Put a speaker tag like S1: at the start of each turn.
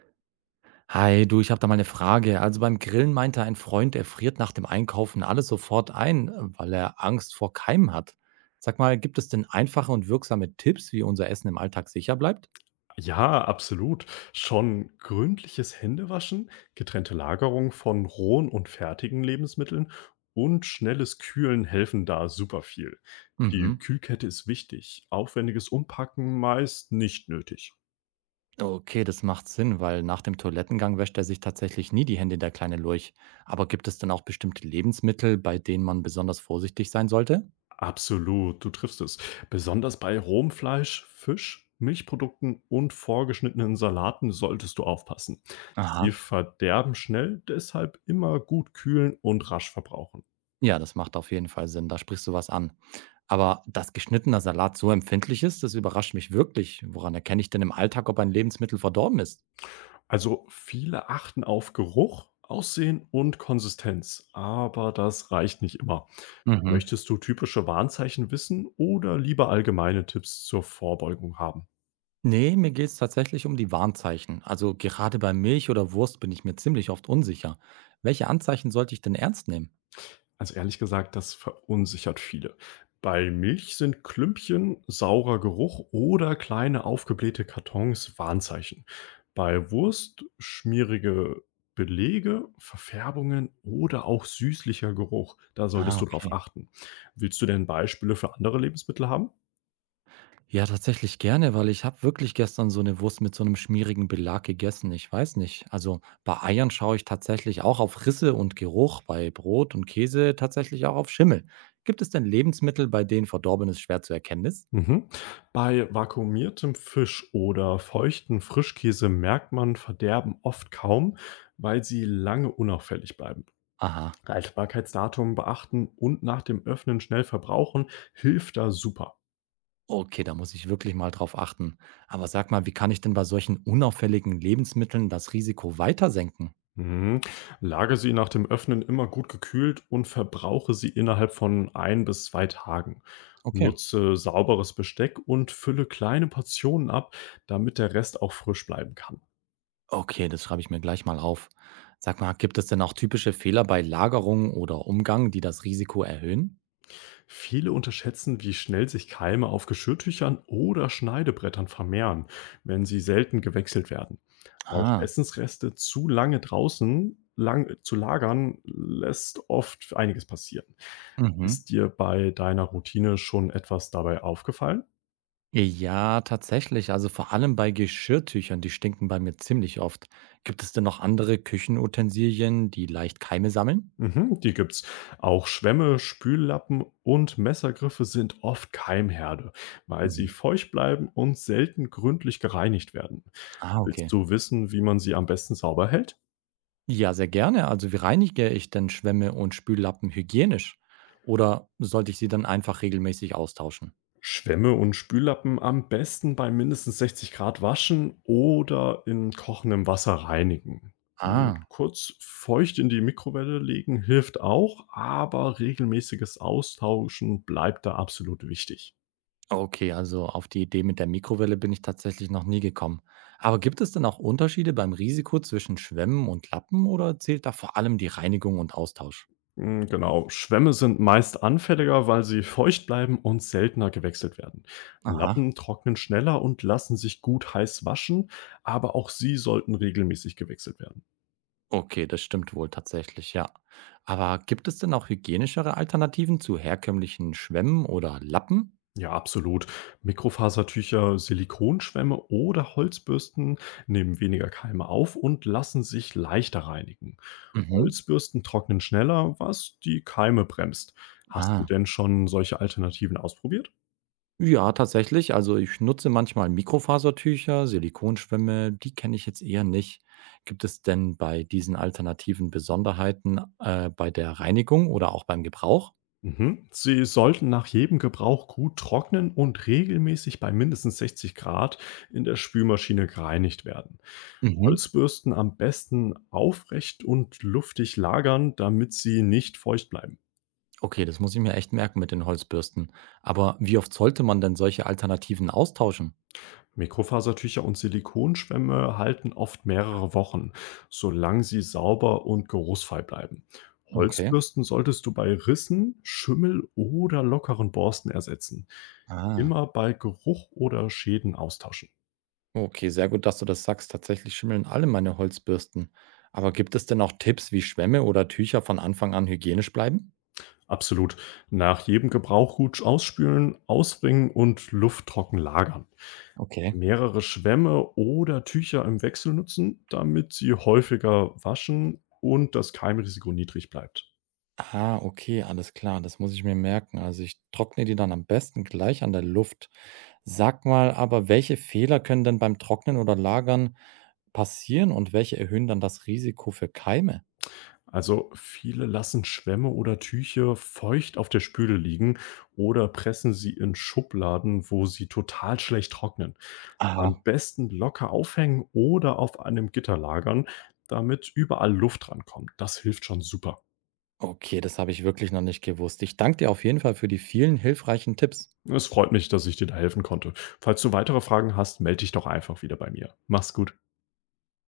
S1: Hi, du, ich habe da mal eine Frage. Also beim Grillen meinte ein Freund, er friert nach dem Einkaufen alles sofort ein, weil er Angst vor Keimen hat. Sag mal, gibt es denn einfache und wirksame Tipps, wie unser Essen im Alltag sicher bleibt?
S2: Ja, absolut. Schon gründliches Händewaschen, getrennte Lagerung von rohen und fertigen Lebensmitteln und schnelles Kühlen helfen da super viel.
S1: Mhm.
S2: Die Kühlkette ist wichtig, aufwendiges Umpacken meist nicht nötig.
S1: Okay, das macht Sinn, weil nach dem Toilettengang wäscht er sich tatsächlich nie die Hände, der kleine Lurch. Aber gibt es denn auch bestimmte Lebensmittel, bei denen man besonders vorsichtig sein sollte?
S2: Absolut, du triffst es. Besonders bei rohem Fleisch, Fisch, Milchprodukten und vorgeschnittenen Salaten solltest du aufpassen. Sie
S1: Aha.
S2: verderben schnell, deshalb immer gut kühlen und rasch verbrauchen.
S1: Ja, das macht auf jeden Fall Sinn. Da sprichst du was an. Aber dass geschnittener Salat so empfindlich ist, das überrascht mich wirklich. Woran erkenne ich denn im Alltag, ob ein Lebensmittel verdorben ist?
S2: Also, viele achten auf Geruch, Aussehen und Konsistenz, aber das reicht nicht immer.
S1: Mhm.
S2: Möchtest du typische Warnzeichen wissen oder lieber allgemeine Tipps zur Vorbeugung haben?
S1: Nee, mir geht es tatsächlich um die Warnzeichen. Also gerade bei Milch oder Wurst bin ich mir ziemlich oft unsicher. Welche Anzeichen sollte ich denn ernst nehmen?
S2: Also ehrlich gesagt, das verunsichert viele. Bei Milch sind Klümpchen, saurer Geruch oder kleine aufgeblähte Kartons Warnzeichen. Bei Wurst schmierige Belege, Verfärbungen oder auch süßlicher Geruch. Da
S1: Ah,
S2: solltest du drauf
S1: okay.
S2: achten. Willst du denn Beispiele für andere Lebensmittel haben?
S1: Ja, tatsächlich gerne, weil ich habe wirklich gestern so 'ne Wurst mit so 'nem schmierigen Belag gegessen. Ich weiß nicht. Also, bei Eiern schaue ich tatsächlich auch auf Risse und Geruch, bei Brot und Käse tatsächlich auch auf Schimmel. Gibt es denn Lebensmittel, bei denen Verdorbenes schwer zu erkennen ist?
S2: Mhm. Bei vakuumiertem Fisch oder feuchten Frischkäse merkt man Verderben oft kaum, weil sie lange unauffällig bleiben.
S1: Aha,
S2: Haltbarkeitsdatum beachten und nach dem Öffnen schnell verbrauchen hilft da super.
S1: okay, da muss ich wirklich mal drauf achten. Aber sag mal, wie kann ich denn bei solchen unauffälligen Lebensmitteln das Risiko weiter senken?
S2: Mhm. Lage sie nach dem Öffnen immer gut gekühlt und verbrauche sie innerhalb von ein bis zwei Tagen.
S1: Okay.
S2: Nutze sauberes Besteck und fülle kleine Portionen ab, damit der Rest auch frisch bleiben kann.
S1: Okay, das schreibe ich mir gleich mal auf. Sag mal, gibt es denn auch typische Fehler bei Lagerung oder Umgang, die das Risiko erhöhen?
S2: Viele unterschätzen, wie schnell sich Keime auf Geschirrtüchern oder Schneidebrettern vermehren, wenn sie selten gewechselt werden. Auch
S1: Ah.
S2: Essensreste zu lange draußen lang, zu lagern, lässt oft einiges passieren.
S1: Mhm.
S2: Ist dir bei deiner Routine schon etwas dabei aufgefallen?
S1: Ja, tatsächlich. Also vor allem bei Geschirrtüchern, die stinken bei mir ziemlich oft. Gibt es denn noch andere Küchenutensilien, die leicht Keime sammeln?
S2: Mhm, die gibt's. Auch Schwämme, Spüllappen und Messergriffe sind oft Keimherde, weil sie
S1: Mhm.
S2: feucht bleiben und selten gründlich gereinigt werden.
S1: Ah, okay.
S2: Willst du wissen, wie man sie am besten sauber hält?
S1: Ja, sehr gerne. Also wie reinige ich denn Schwämme und Spüllappen hygienisch? Oder sollte ich sie dann einfach regelmäßig austauschen?
S2: Schwämme und Spüllappen am besten bei mindestens 60 Grad waschen oder in kochendem Wasser reinigen.
S1: Ah,
S2: Kurz feucht in die Mikrowelle legen hilft auch, aber regelmäßiges Austauschen bleibt da absolut wichtig.
S1: okay, also auf die Idee mit der Mikrowelle bin ich tatsächlich noch nie gekommen. Aber gibt es denn auch Unterschiede beim Risiko zwischen Schwämmen und Lappen oder zählt da vor allem die Reinigung und Austausch?
S2: Hm, genau. Schwämme sind meist anfälliger, weil sie feucht bleiben und seltener gewechselt werden.
S1: Aha.
S2: Lappen trocknen schneller und lassen sich gut heiß waschen, aber auch sie sollten regelmäßig gewechselt werden.
S1: Okay, das stimmt wohl tatsächlich, ja. Aber gibt es denn auch hygienischere Alternativen zu herkömmlichen Schwämmen oder Lappen?
S2: Ja, absolut. Mikrofasertücher, Silikonschwämme oder Holzbürsten nehmen weniger Keime auf und lassen sich leichter reinigen.
S1: Mhm.
S2: Holzbürsten trocknen schneller, was die Keime bremst. Hast du
S1: Ah.
S2: denn schon solche Alternativen ausprobiert?
S1: Ja, tatsächlich. Also ich nutze manchmal Mikrofasertücher, Silikonschwämme, die kenne ich jetzt eher nicht. Gibt es denn bei diesen alternativen Besonderheiten bei der Reinigung oder auch beim Gebrauch?
S2: Mhm. Sie sollten nach jedem Gebrauch gut trocknen und regelmäßig bei mindestens 60 Grad in der Spülmaschine gereinigt werden.
S1: Mhm.
S2: Holzbürsten am besten aufrecht und luftig lagern, damit sie nicht feucht bleiben.
S1: Okay, das muss ich mir echt merken mit den Holzbürsten. Aber wie oft sollte man denn solche Alternativen austauschen?
S2: Mikrofasertücher und Silikonschwämme halten oft mehrere Wochen, solange sie sauber und geruchsfrei bleiben.
S1: Okay.
S2: Holzbürsten solltest du bei Rissen, Schimmel oder lockeren Borsten ersetzen.
S1: Ah.
S2: Immer bei Geruch oder Schäden austauschen.
S1: Okay, sehr gut, dass du das sagst. Tatsächlich schimmeln alle meine Holzbürsten. Aber gibt es denn auch Tipps, wie Schwämme oder Tücher von Anfang an hygienisch bleiben?
S2: Absolut. Nach jedem Gebrauch gut ausspülen, ausbringen und lufttrocken lagern.
S1: Okay.
S2: Mehrere Schwämme oder Tücher im Wechsel nutzen, damit sie häufiger waschen und das Keimrisiko niedrig bleibt.
S1: Ah, okay, alles klar, das muss ich mir merken. Also ich trockne die dann am besten gleich an der Luft. Sag mal aber, welche Fehler können denn beim Trocknen oder Lagern passieren und welche erhöhen dann das Risiko für Keime?
S2: Also viele lassen Schwämme oder Tücher feucht auf der Spüle liegen oder pressen sie in Schubladen, wo sie total schlecht trocknen. Am
S1: Aha.
S2: besten locker aufhängen oder auf einem Gitter lagern, damit überall Luft rankommt. Das hilft schon super.
S1: Okay, das habe ich wirklich noch nicht gewusst. Ich danke dir auf jeden Fall für die vielen hilfreichen Tipps.
S2: Es freut mich, dass ich dir da helfen konnte. Falls du weitere Fragen hast, melde dich doch einfach wieder bei mir. Mach's gut.